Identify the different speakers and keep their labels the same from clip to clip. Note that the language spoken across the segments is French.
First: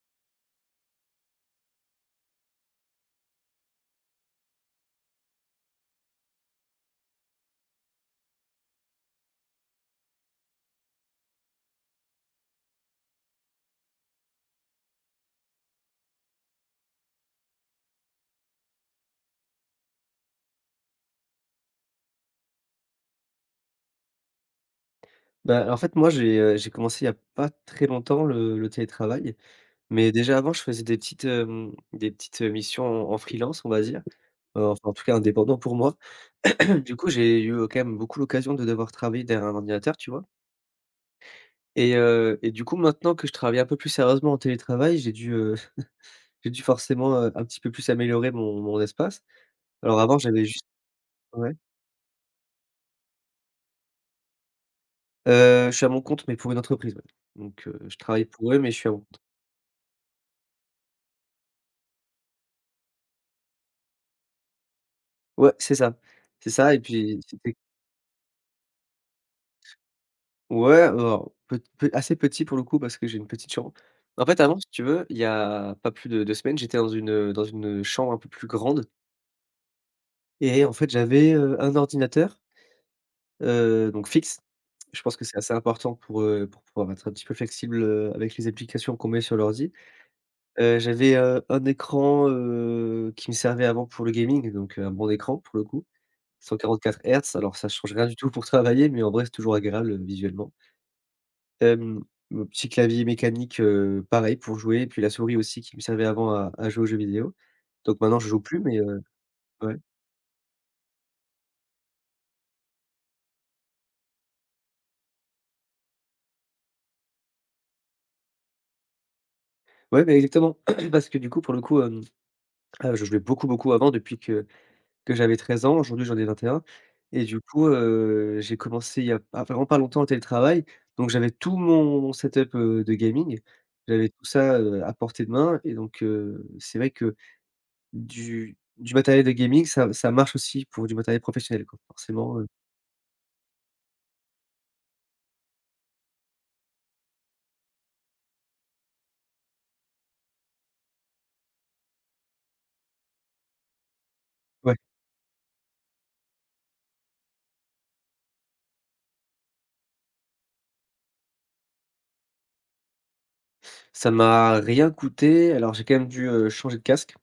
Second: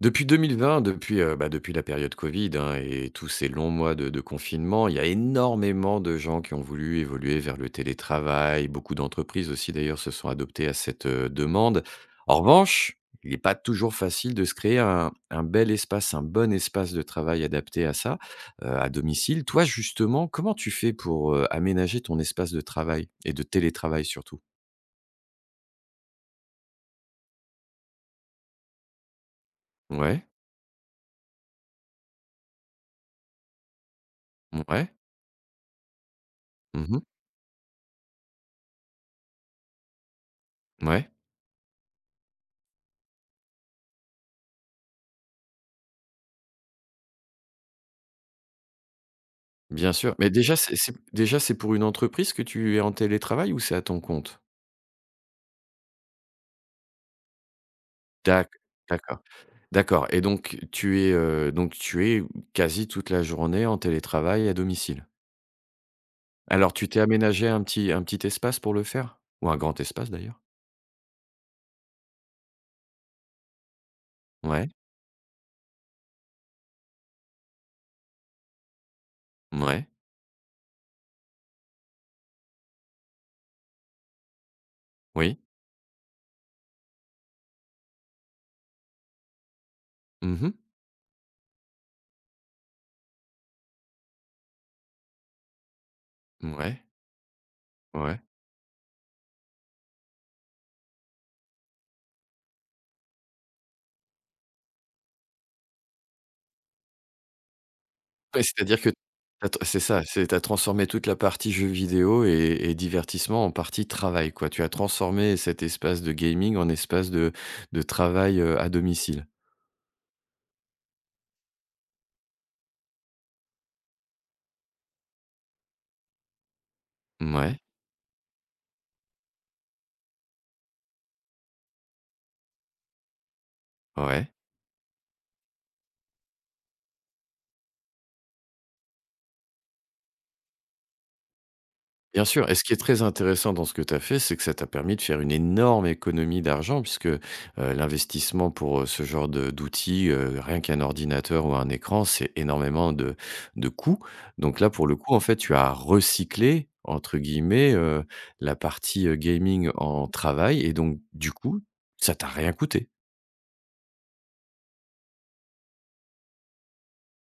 Speaker 1: Depuis 2020, depuis, heu, ben, depuis la période covid hein, et et tous ces longs mois de de confinement, il y a énormément de gens qui ont voulu évoluer vers le télétravail. Beaucoup d'entreprises aussi d'ailleurs se sont adoptées à cette, heu, demande. En revanche, il est pas toujours facile de se créer un un bel espace un bon espace de travail adapté à ça, heu, à domicile. Toi justement, comment tu fais pour, heu, aménager ton espace de travail et de télétravail surtout?
Speaker 2: Bah en fait moi, j'ai, heu, j'ai commencé il y a pas très longtemps le le télétravail, mais
Speaker 1: Ouais.
Speaker 2: déjà, avant je faisais des petites, hem, des petites missions en en freelance on va dire. Heu, enfin
Speaker 1: Mouais.
Speaker 2: en tout cas indépendant pour moi.
Speaker 1: Mmh
Speaker 2: Du
Speaker 1: mh.
Speaker 2: coup j'ai eu quand même beaucoup l'occasion de devoir travailler derrière un ordinateur, tu vois?
Speaker 1: Mouais.
Speaker 2: Et heu, et du coup maintenant que je travaille un peu plus sérieusement en télétravail, j'ai dû, heu, j'ai dû forcément, heu, un petit peu plus améliorer mon mon espace.
Speaker 1: Bien
Speaker 2: Alors
Speaker 1: sûr,
Speaker 2: avant,
Speaker 1: mais
Speaker 2: j'avais
Speaker 1: déjà,
Speaker 2: juste
Speaker 1: c'est c'est déjà, c'est
Speaker 2: ouais?
Speaker 1: pour une entreprise que tu es en télétravail ou c'est à ton compte?
Speaker 2: Heu, je suis à mon compte, mais pour une entreprise, ouais, donc, heu, je travaille
Speaker 1: D'acc
Speaker 2: pour eux, mais je suis à mon compte.
Speaker 1: d'accord d'accord et donc tu es, heu, donc tu es quasi toute la journée en télétravail à domicile?
Speaker 2: Ouais, c'est ça c'est ça
Speaker 1: Alors
Speaker 2: et
Speaker 1: tu t'es
Speaker 2: puis, ce qui
Speaker 1: aménagé
Speaker 2: fait
Speaker 1: un petit un petit espace pour le faire ou un grand espace d'ailleurs?
Speaker 2: Ouais alors pet pet assez petit pour le coup parce que j'ai une petite chambre. En fait, avant, si
Speaker 1: Ouais.
Speaker 2: tu veux, il y a pas plus de 2 semaines, j'étais dans une heu dans une, heu, chambre un peu plus grande
Speaker 1: Mouais.
Speaker 2: et en fait j'avais, heu, un ordinateur heu, donc fixe. Je pense que c'est
Speaker 1: Oui.
Speaker 2: assez important pour, heu, pour pouvoir être un petit peu flexible, heu, avec les applications qu'on met sur l'ordi.
Speaker 1: Mmh mh.
Speaker 2: Heu, j'avais, heu, 1 écran, heu, qui me servait avant pour le gaming, donc un bon écran pour le coup. cent
Speaker 1: Mouais.
Speaker 2: quarante-quatre hertz, alors ça change rien du
Speaker 1: Ouais.
Speaker 2: tout pour travailler mais en vrai c'est toujours agréable, heu, visuellement. Hem un petit clavier mécanique heu, pareil pour jouer et puis la souris aussi qui me servait avant à à jouer aux jeux vidéo, donc maintenant je joue
Speaker 1: Ouais,
Speaker 2: plus mais,
Speaker 1: c'est-à-dire que tu
Speaker 2: heu,
Speaker 1: as
Speaker 2: ouais
Speaker 1: c'est ça, c'est, tu as transformé toute la partie jeux vidéo et et divertissement en partie travail quoi. Tu as transformé cet espace de gaming en espace de de travail, heu, à domicile.
Speaker 2: Ouais beh exactement parce que du coup, pour le coup hem, heu, je jouais beaucoup, beaucoup avant depuis que que j'avais 13 ans. Aujourd'hui, j'en ai 21 et du
Speaker 1: Mouais.
Speaker 2: coup heu, j'ai commencé il y a p il y a vraiment pas longtemps le télétravail, donc j'avais tout mon set up heu, de gaming. J'avais tout
Speaker 1: Ouais.
Speaker 2: ça, heu, à portée de main et donc, heu, c'est vrai que du du matériel de gaming ça ça marche aussi pour du matériel professionnel quoi,
Speaker 1: Bien
Speaker 2: forcément heu
Speaker 1: sûr et ce qui est très intéressant dans ce que tu as fait, c'est que ça t'a permis de faire une énorme économie d'argent puisque heu, l'investissement pour, heu, ce genre de d'outils, heu, rien qu'un ordinateur ou un écran, c'est énormément de de coûts, donc là,
Speaker 2: Ouais.
Speaker 1: pour le coup, en fait, tu as «recyclé» entre guillemets, heu, la partie, heu, gaming en travail et donc du coup, ça t'a rien coûté?
Speaker 2: Ça m'a rien coûté, alors, j'ai quand même dû, heu, changer de casque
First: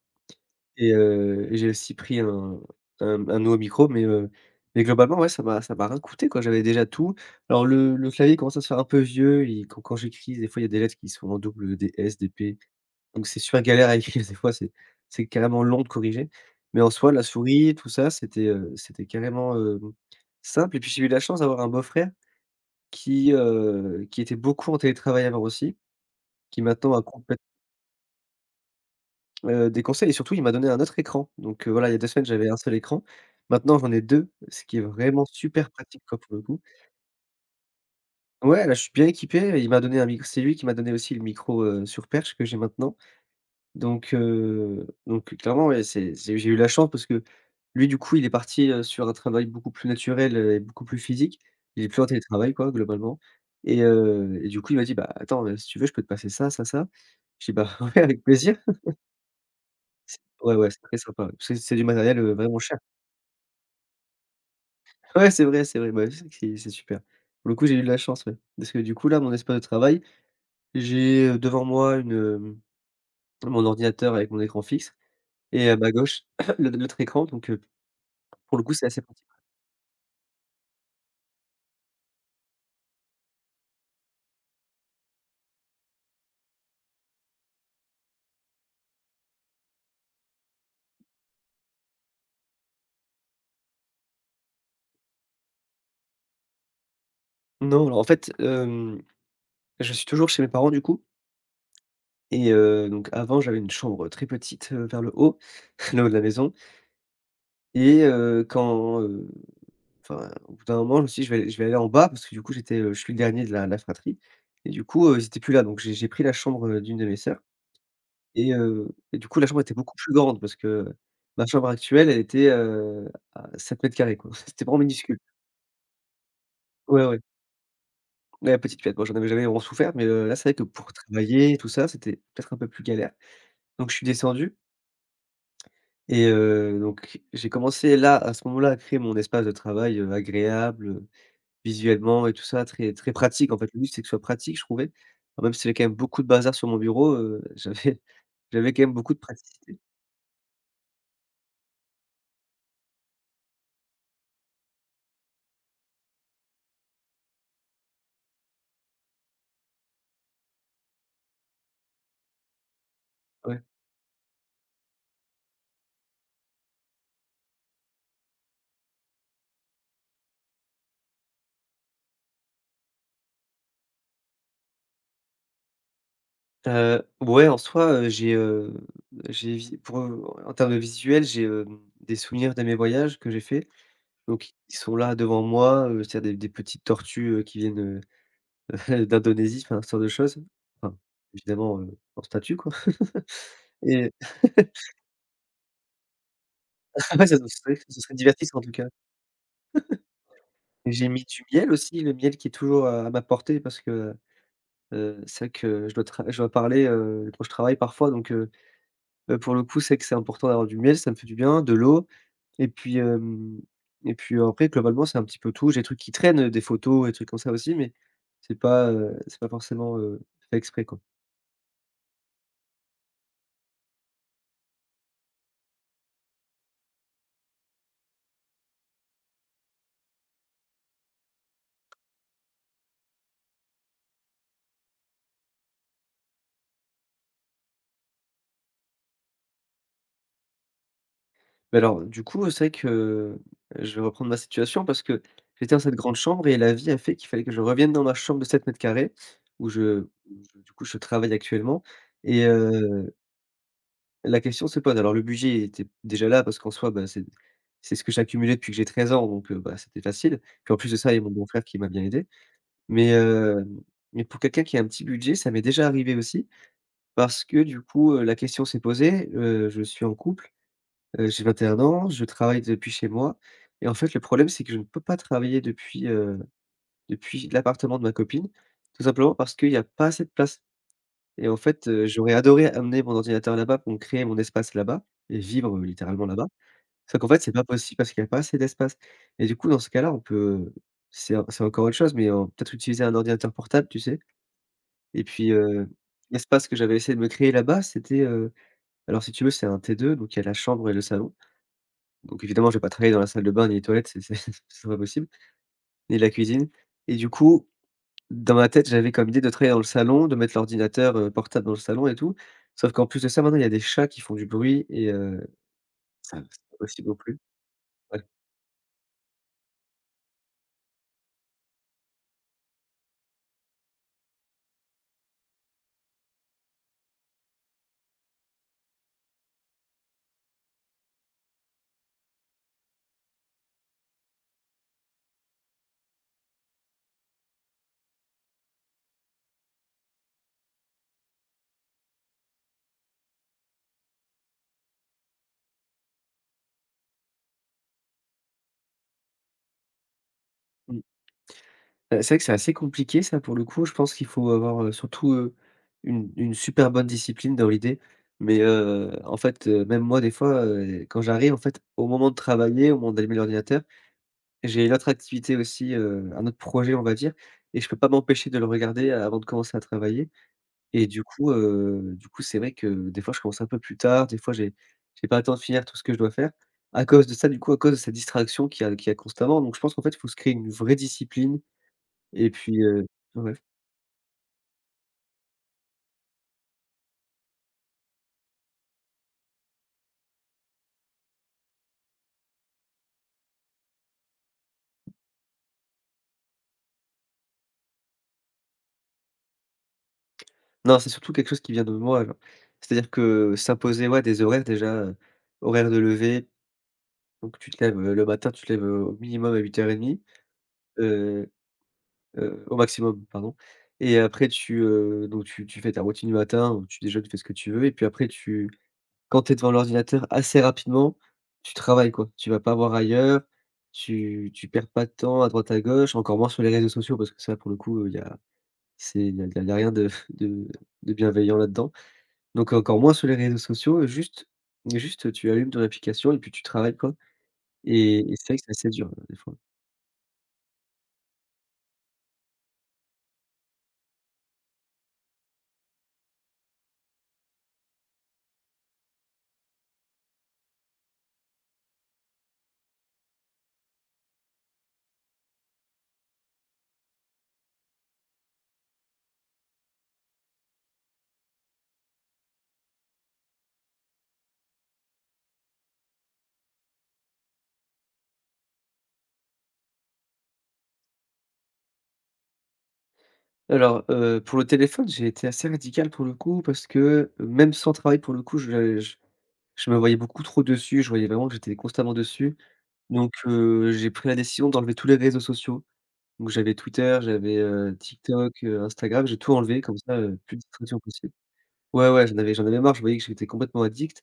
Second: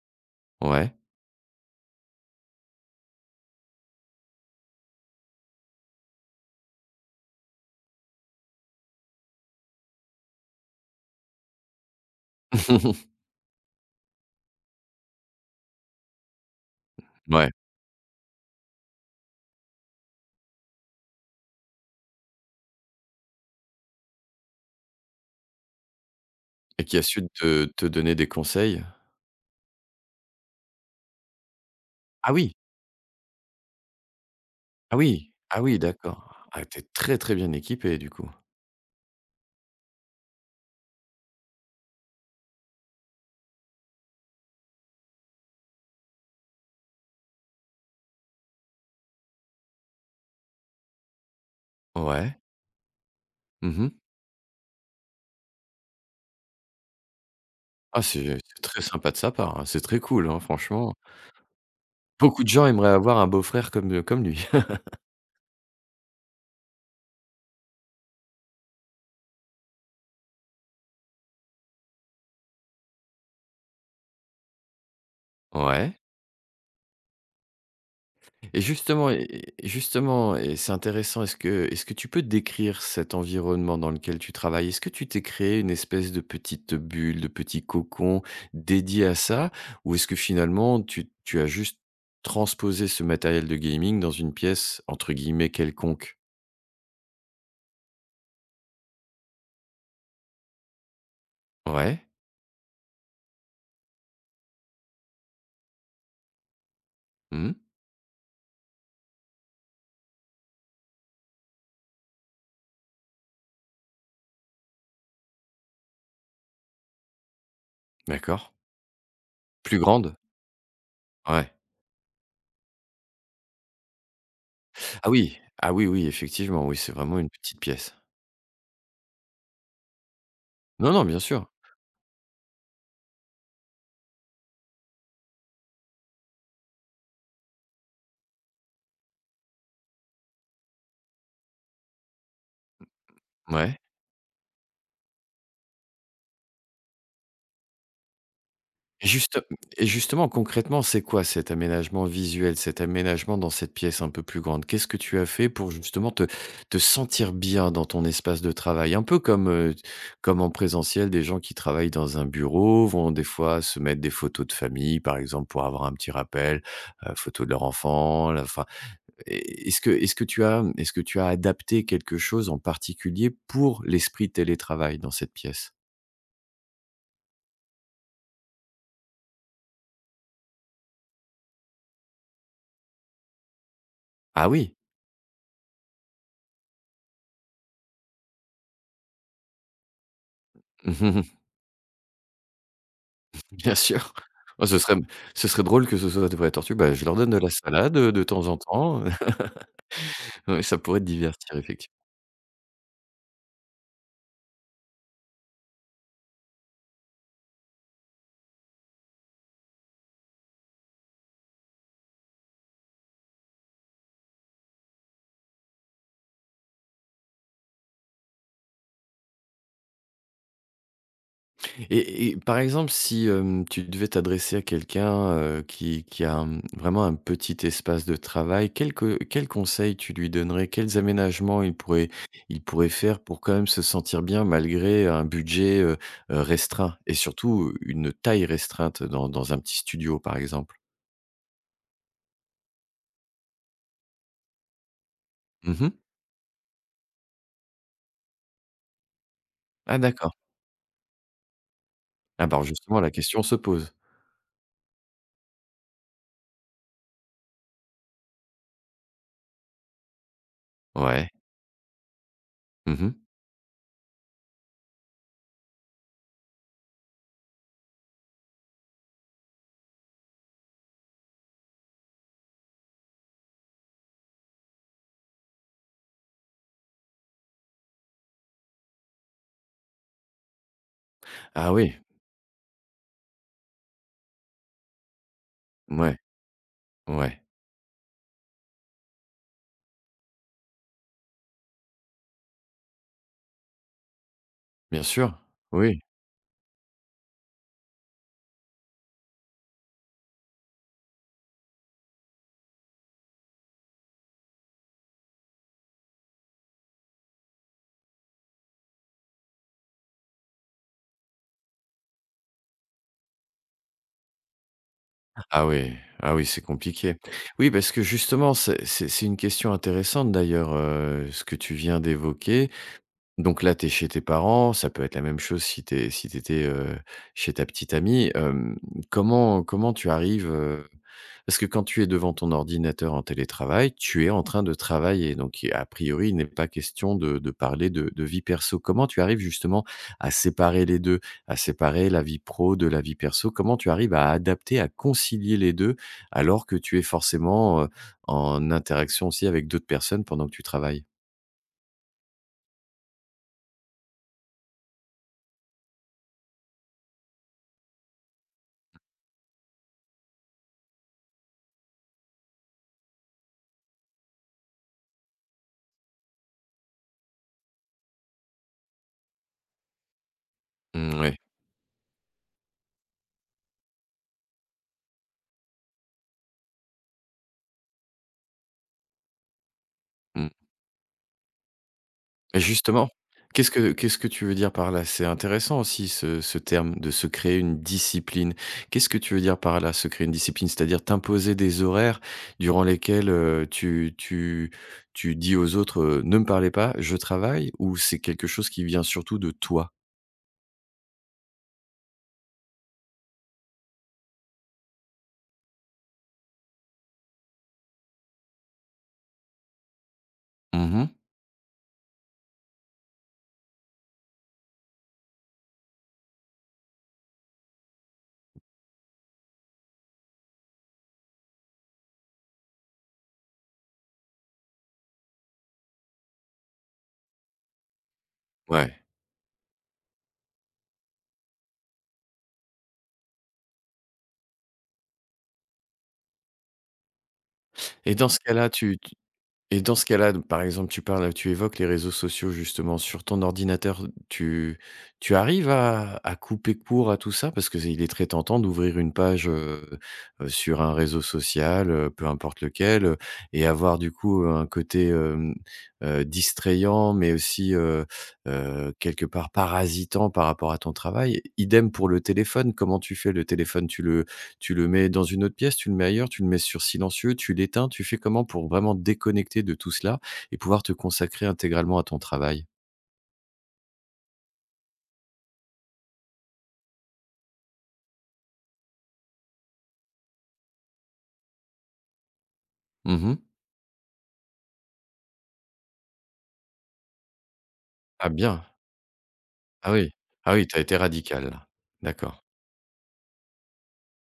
Speaker 2: et
Speaker 1: Ouais.
Speaker 2: heu, et j'ai aussi pris un un un nouveau micro mais, heu, mais globalement, ouais ça m'a ça m'a rien coûté quoi j'avais déjà tout. Alors le le clavier commence à se faire un peu vieux et quand quand j'écris des fois, il y a des lettres qui sont en double, heu, des «S» des «P» donc c'est super galère à écrire des fois, c'est c'est carrément long de corriger, mais en soi, la
Speaker 1: Mouais.
Speaker 2: souris tout ça, c'était, heu, c'était carrément, hem, simple. Et puis j'ai eu la chance d'avoir un beau frère, qui, heu, qui était beaucoup en télétravail, alors aussi, qui
Speaker 1: Et
Speaker 2: maintenant
Speaker 1: qui
Speaker 2: a
Speaker 1: a su
Speaker 2: complèt
Speaker 1: te te donner des conseils?
Speaker 2: Heu, des conseils et surtout il m'a donné un autre écran, donc, heu, voilà, il y a 2 semaines
Speaker 1: Ah
Speaker 2: j'avais
Speaker 1: oui!
Speaker 2: un seul écran. Maintenant j'en ai 2, ce qui est
Speaker 1: Ah
Speaker 2: vraiment
Speaker 1: oui! Ah
Speaker 2: super
Speaker 1: oui,
Speaker 2: pratique, quoi, pour le
Speaker 1: d'accord.
Speaker 2: coup.
Speaker 1: Ah tu es très, très bien équipé du coup.
Speaker 2: Ouais, là, je suis bien équipé, et il m'a donné un mic c'est lui qui m'a donné aussi le micro, heu, sur perche que j'ai maintenant. Donc, heu, donc, heu, clairement ouais, c'est c'est j'ai eu la chance parce que, lui, du coup, il est parti, heu, sur un travail beaucoup plus naturel et beaucoup plus physique. Il est plus en
Speaker 1: Ouais.
Speaker 2: télétravail quoi, globalement
Speaker 1: Mmh
Speaker 2: et
Speaker 1: mh.
Speaker 2: heu, et du coup il m'a dit: «Bah, attends, heu, si tu veux, je peux te passer ça, ça, ça.» je dis: «Bah
Speaker 1: Ah
Speaker 2: ouais avec
Speaker 1: c'est
Speaker 2: plaisir.»
Speaker 1: très sympa de sa part hein, c'est très
Speaker 2: C
Speaker 1: cool hein,
Speaker 2: ouais ouais, c'est
Speaker 1: franchement.
Speaker 2: très sympa, ouais, parce que c'est du matériel, heu,
Speaker 1: Beaucoup de
Speaker 2: vraiment
Speaker 1: gens
Speaker 2: cher!
Speaker 1: aimeraient avoir un beau frère comme, heu, comme lui.
Speaker 2: Ouais c'est vrai, c'est vrai, beh, ouais c'est c'est c'est super. Pour le coup, j'ai eu de la chance, ouais, parce que du coup, là, mon espace de travail. J'ai, heu, devant moi une hem, mon ordinateur avec mon écran fixe et à ma
Speaker 1: Ouais.
Speaker 2: gauche, l'autre l'autre écran, donc, heu, pour
Speaker 1: Et
Speaker 2: le coup c'est assez
Speaker 1: justement,
Speaker 2: pratique.
Speaker 1: et et justement, et c'est intéressant. Est-ce que est-ce que tu peux décrire cet environnement dans lequel tu travailles? Est-ce que tu t'es créé une espèce de petite, heu, bulle, de petit cocon, dédié à ça? Ou est-ce que, finalement, tu tu as juste transposé ce matériel de gaming dans une pièce, entre guillemets, «quelconque»?
Speaker 2: Non, alors en fait, hem, je suis toujours chez mes parents du coup.
Speaker 1: Ouais.
Speaker 2: Et heu, donc avant, j'avais une chambre, heu, très petite, heu, vers le haut le haut de la maison.
Speaker 1: Mmh.
Speaker 2: Et heu, quand, heu, enfin, au bout d'un moment je me suis dit, je vais aller je vais aller en bas parce que du coup, j'étais, heu, je suis le dernier de la de la fratrie et du coup, heu, ils étaient plus là. Donc, j'ai j'ai pris la chambre, heu, d'une de mes sœurs
Speaker 1: D'accord.
Speaker 2: et heu, et du coup, la chambre était
Speaker 1: Plus
Speaker 2: beaucoup plus
Speaker 1: grande?
Speaker 2: grande, parce que ma
Speaker 1: Ouais.
Speaker 2: chambre actuelle, elle était, heu, à 7 mètres carrés quoi, c c'était vraiment
Speaker 1: Ah
Speaker 2: minuscule.
Speaker 1: oui! Ah oui, oui, effectivement. Oui, c'est
Speaker 2: Ouais
Speaker 1: vraiment
Speaker 2: ouais.
Speaker 1: une petite pièce.
Speaker 2: Ouais, petite pièce, moi, j'en avais jamais vraiment souffert, mais, heu, là c'est vrai que pour
Speaker 1: Non non bien sûr.
Speaker 2: travailler et tout ça, c'était peut-être un peu plus galère. Donc je suis descendu et heu, donc j'ai commencé, là, à ce moment-là, à créer mon espace de travail, heu, agréable, heu, visuellement et tout ça très très pratique.
Speaker 1: Mmh.
Speaker 2: En fait,
Speaker 1: Mouais.
Speaker 2: le but c'est que ce soit pratique, je trouvais. Enfin, même s'il y avait quand même beaucoup de bazar sur mon bureau, heu, j'avais j'avais quand même beaucoup de
Speaker 1: Justem
Speaker 2: praticité.
Speaker 1: et justement, concrètement, c'est quoi cet aménagement visuel, cet aménagement dans cette pièce un peu plus grande? Qu'est ce que tu as fait pour, justement, te te sentir bien dans ton espace de travail? Un peu comme, heu, t comme en présentiel, des gens qui travaillent dans un bureau, vont des fois
Speaker 2: Ouais.
Speaker 1: se mettre des photos de famille, par exemple, pour avoir un petit rappel, heu, photo de leur enfant, la enfin, est est-ce que est-ce que tu as, mmh, est-ce que tu as adapté quelque chose en particulier, pour l'esprit télétravail, dans cette pièce?
Speaker 2: Heu, ouais, en soi, heu, j'ai, heu, j'évi pour, heu, en termes de visuel, j'ai, hem, des souvenirs de mes voyages que j'ai fait,
Speaker 1: Ah
Speaker 2: donc
Speaker 1: oui.
Speaker 2: ils sont là, devant moi, heu, c'est il y a des des petites tortues, heu, qui viennent, heu, d'Indonésie, enfin, ce genre de choses, enfin, évidemment, heu, en statue quoi
Speaker 1: Bien
Speaker 2: et
Speaker 1: sûr! Oh ce serait m ce serait drôle que ce soit de vraies tortues: «Bah je leur
Speaker 2: ouais
Speaker 1: donne
Speaker 2: ça
Speaker 1: de
Speaker 2: ce
Speaker 1: la
Speaker 2: serait
Speaker 1: salade,
Speaker 2: ce
Speaker 1: heu,
Speaker 2: serait
Speaker 1: de temps en
Speaker 2: divertissant en tout cas.
Speaker 1: temps.» Ouais ça pourrait te
Speaker 2: J'ai mis du
Speaker 1: divertir
Speaker 2: miel
Speaker 1: effecti
Speaker 2: aussi, le miel qui est toujours, heu, à ma portée parce que, heu heu, c'est vrai que je dois tra je dois parler, heu, quand je travaille parfois donc, heu heu, pour le coup, c'est que c'est important d'avoir du miel, ça me fait du bien, de l'eau et puis, hem, et puis après globalement c'est un petit peu tout, j'ai des trucs qui traînent, heu, des photos et trucs comme ça, aussi, mais c'est pas, heu, c'est pas forcément, heu, fait exprès quoi.
Speaker 1: Et et par exemple, si hem, tu devais t'adresser à quelqu'un, heu, qui qui a mmh, vraiment un petit espace de travail. Quels que quels conseils tu lui donnerais? Quels aménagements il pourrait il pourrait faire pour quand même se sentir bien malgré un budget, heu, heu restreint? Et surtout une taille restreinte dans dans un petit studio par exemple?
Speaker 2: Beh alors du coup, c'est vrai que je vais reprendre ma situation parce que, j'étais dans
Speaker 1: Mmh
Speaker 2: cette
Speaker 1: mh.
Speaker 2: grande chambre et la vie a fait qu'il fallait que je revienne dans ma chambre de 7m2 où
Speaker 1: Ah
Speaker 2: je
Speaker 1: d'accord.
Speaker 2: où je du coup je travaille actuellement et
Speaker 1: Ah bah alors justement la
Speaker 2: heu
Speaker 1: question se pose.
Speaker 2: La question se pose. Alors le budget était déjà là, parce qu'en soi bah, c'est c'est ce que j'ai accumulé depuis que j'ai 13 ans donc bah, c'était facile. Puis en plus de ça, il y a mon
Speaker 1: Ouais.
Speaker 2: beau-frère qui m'a bien aidé.
Speaker 1: Mmh
Speaker 2: Mais,
Speaker 1: mh.
Speaker 2: heu, mais pour quelqu'un qui a un petit budget, ça m'est déjà arrivé aussi. Parce que du coup, heu, la question s'est posée. Heu, je suis en couple, heu j'ai 21 ans, je travaille depuis chez moi et en fait le problème c'est que je ne peux pas travailler depuis, heu, depuis l'appartement de ma copine. Tout simplement parce qu'il y a pas assez de place. Et en
Speaker 1: Ah
Speaker 2: fait,
Speaker 1: oui!
Speaker 2: heu, j'aurais adoré amener mon ordinateur là-bas pour me créer mon espace là-bas et vivre
Speaker 1: Mouais,
Speaker 2: littéralement là-bas. Sauf qu'en fait
Speaker 1: ouais.
Speaker 2: c'est pas possible parce qu'il y a pas assez d'espace et du coup dans ce cas-là on peut c'est en c'est encore autre chose mais en peut-être utiliser un ordinateur portable tu sais?
Speaker 1: Bien
Speaker 2: Et
Speaker 1: sûr,
Speaker 2: puis, heu,
Speaker 1: oui.
Speaker 2: l'espace que j'avais essayé de me créer là-bas, c'était, heu alors si tu veux c'est un T2 donc il y a la chambre et le salon. Donc évidemment je vais pas travailler dans la salle de bains ni les toilettes, c'est c'est c'est pas possible, ni la cuisine et du coup dans ma tête, j'avais comme idée de travailler dans le salon, de mettre l'ordinateur, heu, portable dans le salon et tout. Sauf qu'en plus de ça maintenant, il y a des chats qui font du bruit et heu,
Speaker 1: Ah oui, ah
Speaker 2: ça
Speaker 1: oui,
Speaker 2: c'est
Speaker 1: c'est
Speaker 2: pas possible non
Speaker 1: compliqué.
Speaker 2: plus.
Speaker 1: Oui parce que
Speaker 2: Ouais.
Speaker 1: justement c'est c'est c'est une question intéressante d'ailleurs, heu, ce que tu viens d'évoquer. Donc là, tu es chez tes parents. Ça peut être la même chose si tu es si tu étais, heu, chez ta petite amie. Hem comment comment tu arrives, heu parce que quand tu es devant ton ordinateur en télétravail, tu es en train de travailler. Donc à priori il n'est pas question de de parler de de vie perso. Comment tu arrives justement à séparer les 2? À séparer la vie pro de la vie perso? Comment tu arrives à adapter, à concilier les 2 alors que tu es forcément en interaction aussi avec d'autres personnes pendant que tu
Speaker 2: Mmh.
Speaker 1: travailles?
Speaker 2: Heu, c'est vrai que c'est assez compliqué ça pour le coup je pense qu'il faut avoir, heu, surtout, heu, une une super bonne discipline dans l'idée. Mais, heu, en fait même moi des fois, heu, quand j'arrive en fait au moment de travailler, au moment d'allumer l'ordinateur. J'ai une autre activité aussi, heu, un autre projet on va dire et je peux pas m'empêcher de le regarder avant de commencer à travailler. Et
Speaker 1: Mmh
Speaker 2: du
Speaker 1: ouais.
Speaker 2: coup, heu, du coup c'est vrai que des fois je commence un peu plus tard. Des fois j'ai j'ai pas le temps de finir tout ce que je dois faire à cause de ça du coup, à cause de cette distraction qui a qui a constamment. Donc je pense qu'en fait il faut se
Speaker 1: Mmh.
Speaker 2: créer une vraie discipline et
Speaker 1: Et
Speaker 2: puis, heu
Speaker 1: justement!
Speaker 2: ouais.
Speaker 1: Qu'est-ce que qu'est-ce que tu veux dire par là? C'est intéressant aussi ce ce terme de se créer une discipline. Qu'est-ce que tu veux dire par là, se créer une discipline? C'est-à-dire t'imposer des horaires durant lesquels, heu, tu tu tu dis aux autres: «Heu, ne me parlez pas, je travaille»? Ou c'est quelque chose qui vient surtout de toi?
Speaker 2: Non, c'est surtout quelque chose qui vient de moi, genre. C'est-à-dire que s'imposer ouais des horaires déjà, heu, horaires de lever. Donc tu te lèves, heu, le matin, tu te lèves, heu, au minimum à 8:30
Speaker 1: Mmh mh.
Speaker 2: heu, heu au maximum pardon. Et après tu, heu, donc tu tu fais ta routine du matin où tu déjeunes, tu fais ce que tu veux et puis après tu quand tu es devant l'ordinateur assez rapidement, tu travailles quoi. Tu vas pas voir ailleurs, tu tu perds pas de temps à droite à gauche, encore moins sur les réseaux sociaux parce que ça pour le coup il y a
Speaker 1: Ouais.
Speaker 2: c'est il y a il y a rien de de de bienveillant là-dedans. Donc encore moins sur les réseaux sociaux. Juste juste tu allumes ton application et puis tu travailles quoi
Speaker 1: Et
Speaker 2: et
Speaker 1: dans ce
Speaker 2: c'est vrai que
Speaker 1: cas-là,
Speaker 2: c'est assez
Speaker 1: tu
Speaker 2: dur,
Speaker 1: t
Speaker 2: heu, des fois.
Speaker 1: et dans ce cas-là, d par exemple, tu parles, tu évoques les réseaux sociaux justement sur ton ordinateur. Tu tu arrives à à couper court à tout ça? Parce qu'il est très tentant d'ouvrir une page, heu, heu, sur un réseau social, heu, peu importe lequel, heu et avoir du coup un côté hem, heu, distrayant mais aussi, heu, heu quelque part parasitant par rapport à ton travail. Idem pour le téléphone. Comment tu fais le téléphone? Tu le tu le mets dans une autre pièce? Tu le mets ailleurs? Tu le mets sur silencieux? Tu l'éteins? Tu fais comment pour vraiment déconnecter de tout cela et pouvoir te consacrer intégralement à ton travail?
Speaker 2: Alors, heu, pour le téléphone, j'ai été assez radical pour le coup parce que, même sans travail pour le coup, je j je me voyais beaucoup trop dessus. Je voyais vraiment que j'étais constamment dessus.
Speaker 1: Mmh
Speaker 2: Donc,
Speaker 1: mh.
Speaker 2: heu, j'ai pris la décision d'enlever tous les réseaux sociaux. Donc, j'avais Twitter, j'avais, heu,
Speaker 1: Ah,
Speaker 2: TikTok,
Speaker 1: bien.
Speaker 2: heu, Instagram. J'ai tout enlevé
Speaker 1: Ah,
Speaker 2: comme
Speaker 1: oui.
Speaker 2: ça, heu,
Speaker 1: Ah,
Speaker 2: plus de
Speaker 1: oui. Tu as été
Speaker 2: distraction possible.
Speaker 1: radical-là.
Speaker 2: Ouais, ouais, j'en
Speaker 1: D'accord.
Speaker 2: avais j'en avais marre. Je voyais que j'étais complètement addict.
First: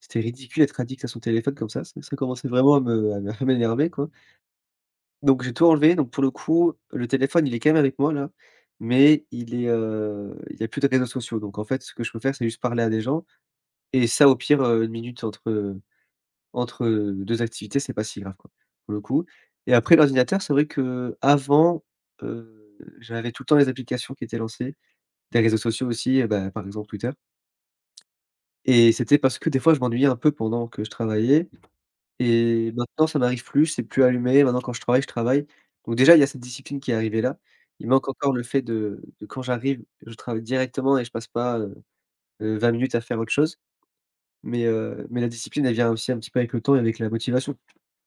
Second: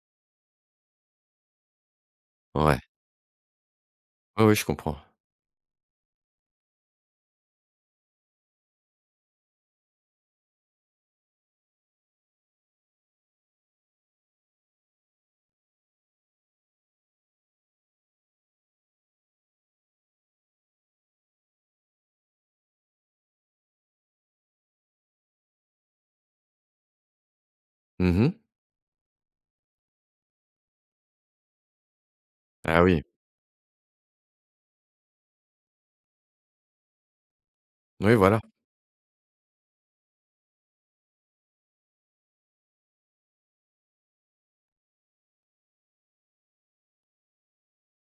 Speaker 2: C'était ridicule d'être addict à son téléphone comme ça. Ça ça commençait vraiment à
Speaker 1: Ouais.
Speaker 2: me à m'énerver, quoi.
Speaker 1: Oui, oui. Je comprends.
Speaker 2: Donc, j'ai tout enlevé. Donc, pour le coup, le téléphone, il est quand même avec moi, là, mais il est, heu, il y a plus de réseaux sociaux. Donc, en fait, ce que je peux faire, c'est juste parler à des gens et ça, au pire, heu, 1 minute entre, heu, entre, heu, 2 activités, c'est pas si grave, quoi, pour le coup et après, l'ordinateur, c'est vrai qu'avant, heu, j'avais tout le temps les applications qui étaient lancées, des réseaux sociaux aussi, heu, bah, par exemple, Twitter
Speaker 1: Mmh mh.
Speaker 2: et c'était parce que, des fois, je m'ennuyais un peu pendant que je travaillais et
Speaker 1: Ah oui.
Speaker 2: maintenant ça m'arrive plus. C'est plus allumer. Maintenant quand je travaille, je travaille. Donc, déjà, il y a cette discipline qui est arrivée là. Il manque
Speaker 1: Oui,
Speaker 2: encore
Speaker 1: voilà.
Speaker 2: le fait de de quand j'arrive, je travaille directement et je passe pas, heu, heu, 20 minutes à faire autre chose. Mais, heu, mais la discipline elle vient aussi un petit peu avec le temps et avec la motivation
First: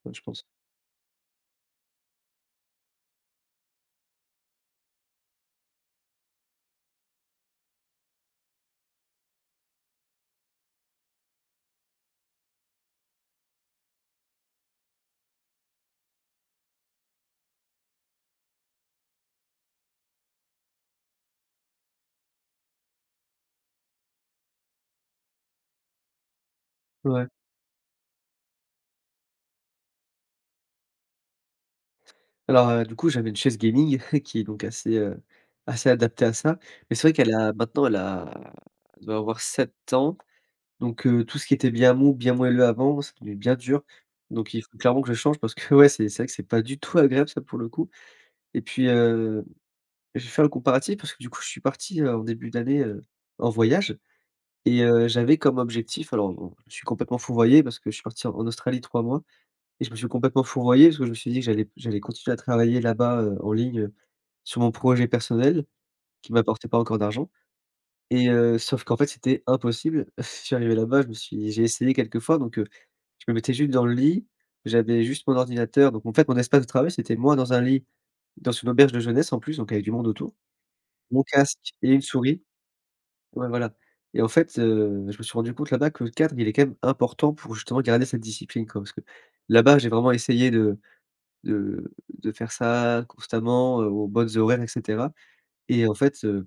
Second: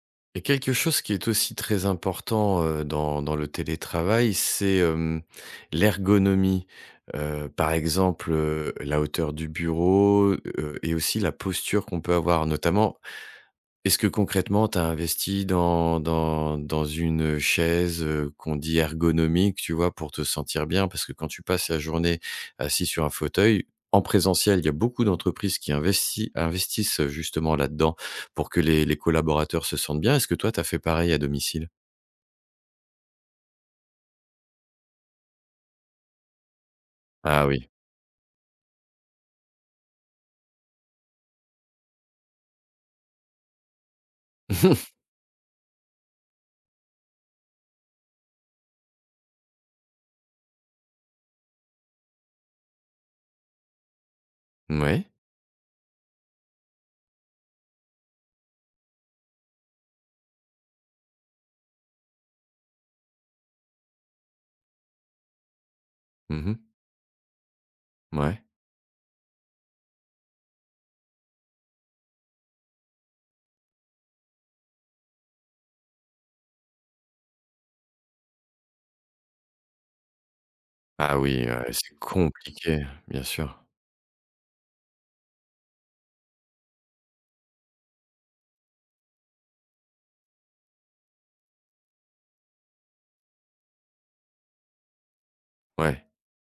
Speaker 2: enfin, je
Speaker 1: Il y
Speaker 2: pense.
Speaker 1: a quelque chose qui est aussi très important, heu, dans dans le télétravail, c'est, hem, l'ergonomie. Heu, par exemple, heu, la hauteur du bureau, heu, et aussi la posture qu'on peut avoir notamment. Est-ce que concrètement, tu as investi dans dans dans une, heu, chaise, heu, qu'on dit ergonomique, tu vois, pour te sentir bien? Parce que quand tu passes la journée assis sur un fauteuil en présentiel, il y a beaucoup d'entreprises qui investi investissent
Speaker 2: Ouais.
Speaker 1: justement là-dans pour que les les collaborateurs se sentent bien. Est-ce que toi, tu as fait pareil à domicile?
Speaker 2: Alors, heu, du coup, j'avais une chaise gaming qui est donc assez, heu, assez adaptée à ça mais c'est vrai qu'elle
Speaker 1: Ah
Speaker 2: a,
Speaker 1: oui.
Speaker 2: maintenant, elle a elle doit avoir 7 ans. Donc, heu, tout ce qui était bien mou, bien moelleux avant, c'est devenu bien dur. Donc, il faut clairement que je change parce que, ouais, c'est c'est vrai que c'est pas du tout agréable ça, pour le coup et puis, heu, j'ai fait un comparatif parce que, du coup, je suis parti, heu, en début d'année, heu, en voyage et
Speaker 1: Moui.
Speaker 2: heu, j'avais comme objectif alors, bon, je suis complètement fourvoyé parce que je suis parti en Australie 3 mois et je me suis complètement fourvoyé parce que je me suis dit que j'allais j'allais continuer à travailler là-bas, heu, en ligne, heu, sur mon projet personnel qui
Speaker 1: Mmh mh.
Speaker 2: m'apportait pas encore d'argent et,
Speaker 1: Mouais.
Speaker 2: heu, sauf qu'en fait, c'était impossible. Je suis arrivé là-bas. Je me suis j'ai essayé quelquefois. Donc, heu, je me mettais juste dans le lit. J'avais juste mon ordinateur. Donc, en fait, mon espace de travail c'était moi dans un lit dans une auberge de jeunesse en plus, donc il y avait du monde autour,
Speaker 1: Ah
Speaker 2: mon
Speaker 1: oui, ouais.
Speaker 2: casque et
Speaker 1: C'est
Speaker 2: une souris
Speaker 1: compliqué. Bien
Speaker 2: ouais,
Speaker 1: sûr.
Speaker 2: voilà et en fait, heu, je me suis rendu compte là-bas que le cadre, il est quand même important pour justement garder cette discipline, quoi. Parce que, là-bas, j'ai vraiment essayé de de de faire ça constamment, heu, aux bonnes horaires et cetera et en
Speaker 1: Ouais.
Speaker 2: fait, heu,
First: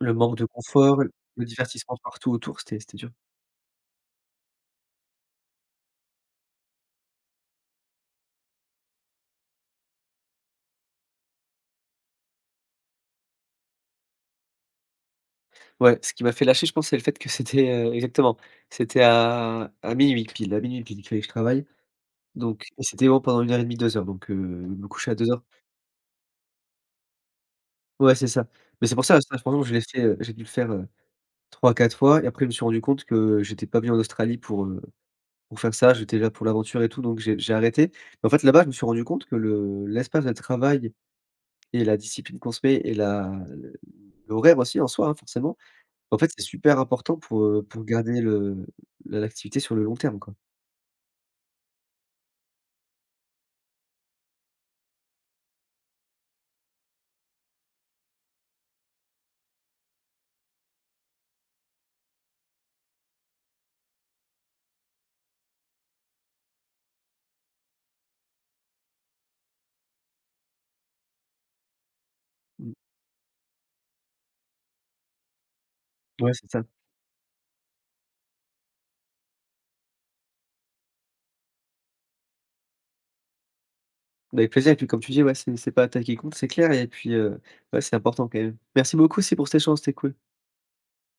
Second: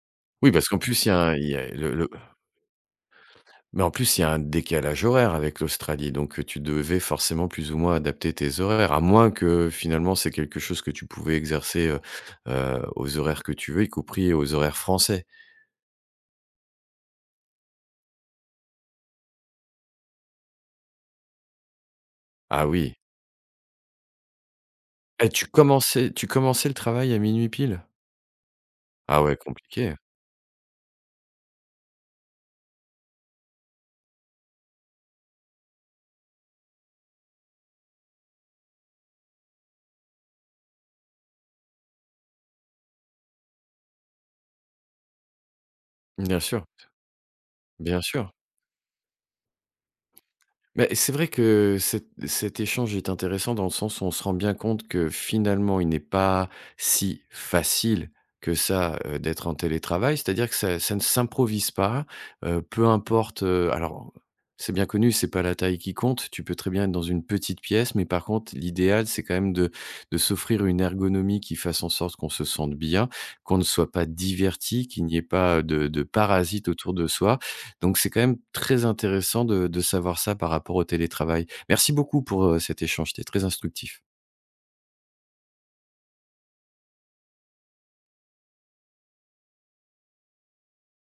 Speaker 2: le manque de
Speaker 1: Oui, parce qu'en
Speaker 2: confort,
Speaker 1: plus il y a un
Speaker 2: le
Speaker 1: il y a le
Speaker 2: divertissement
Speaker 1: le
Speaker 2: partout autour, c'était c'était dur.
Speaker 1: Mais en plus, il y a un décalage horaire avec l'Australie. Donc, tu devais forcément plus ou moins adapter tes horaires. À moins que, finalement, c'est quelque chose que tu pouvais exercer, heu, heu, aux horaires que tu veux, y compris aux horaires français?
Speaker 2: Ouais. Ce qui m'a fait lâcher, je pense, c'est le fait que c'était, heu, exactement, c'était à à 00:00 pile à 00:00 pile qu'il fallait que je travaille.
Speaker 1: Ah,
Speaker 2: Donc,
Speaker 1: oui.
Speaker 2: c'était bon pendant une 1 heure et demi, 2 heures. Donc, heu, me couchais à
Speaker 1: Et
Speaker 2: 2:00
Speaker 1: tu commençais tu commençais le travail à 00:00 pile?
Speaker 2: Ouais, c'est ça. Mais, c'est pour ça,
Speaker 1: Ah
Speaker 2: ce
Speaker 1: ouais,
Speaker 2: taff franchement je l'ai
Speaker 1: compliqué.
Speaker 2: fait, heu j'ai dû le faire, heu, 3-4 fois et après, je me suis rendu compte que j'étais pas venu en Australie pour, heu, pour faire ça. J'étais là pour l'aventure et tout donc j'ai j'ai arrêté. Mais, en fait, là-bas, je me suis rendu compte que le l'espace de travail et la discipline qu'on se met et la le l'horaire aussi en soi, hein, forcément, en fait,
Speaker 1: Bien
Speaker 2: c'est
Speaker 1: sûr.
Speaker 2: super important pour, heu, pour
Speaker 1: Bien
Speaker 2: garder
Speaker 1: sûr.
Speaker 2: le l'activité sur le long terme, quoi.
Speaker 1: Beh, c'est vrai que cet cet échange est intéressant dans le sens où on se rend bien compte que, finalement, il n'est pas si facile que ça, heu, d'être en télétravail. C'est-à-dire que ça, ça ne s'improvise pas, heu, peu importe, heu alors, c'est bien connu, c'est pas la taille qui compte. Tu peux très bien être dans une petite pièce, mais, par contre, l'idéal, c'est quand même de de s'offrir une ergonomie qui fasse en sorte qu'on se
Speaker 2: Mmh.
Speaker 1: sente bien, qu'on ne soit pas diverti, qu'il n'y ait pas de de
Speaker 2: Ouais, c'est ça.
Speaker 1: parasites autour de soi. Donc, c'est quand même très intéressant de de savoir ça par rapport au télétravail. Merci beaucoup pour, heu, cet échange. C'était très instructif.
Speaker 2: Bah, avec plaisir et puis, comme tu dis, ouais, c'est c'est pas la taille qui compte. C'est clair et puis, heu, ouais, c'est important quand même. Merci beaucoup aussi pour cet échange. C'était cool.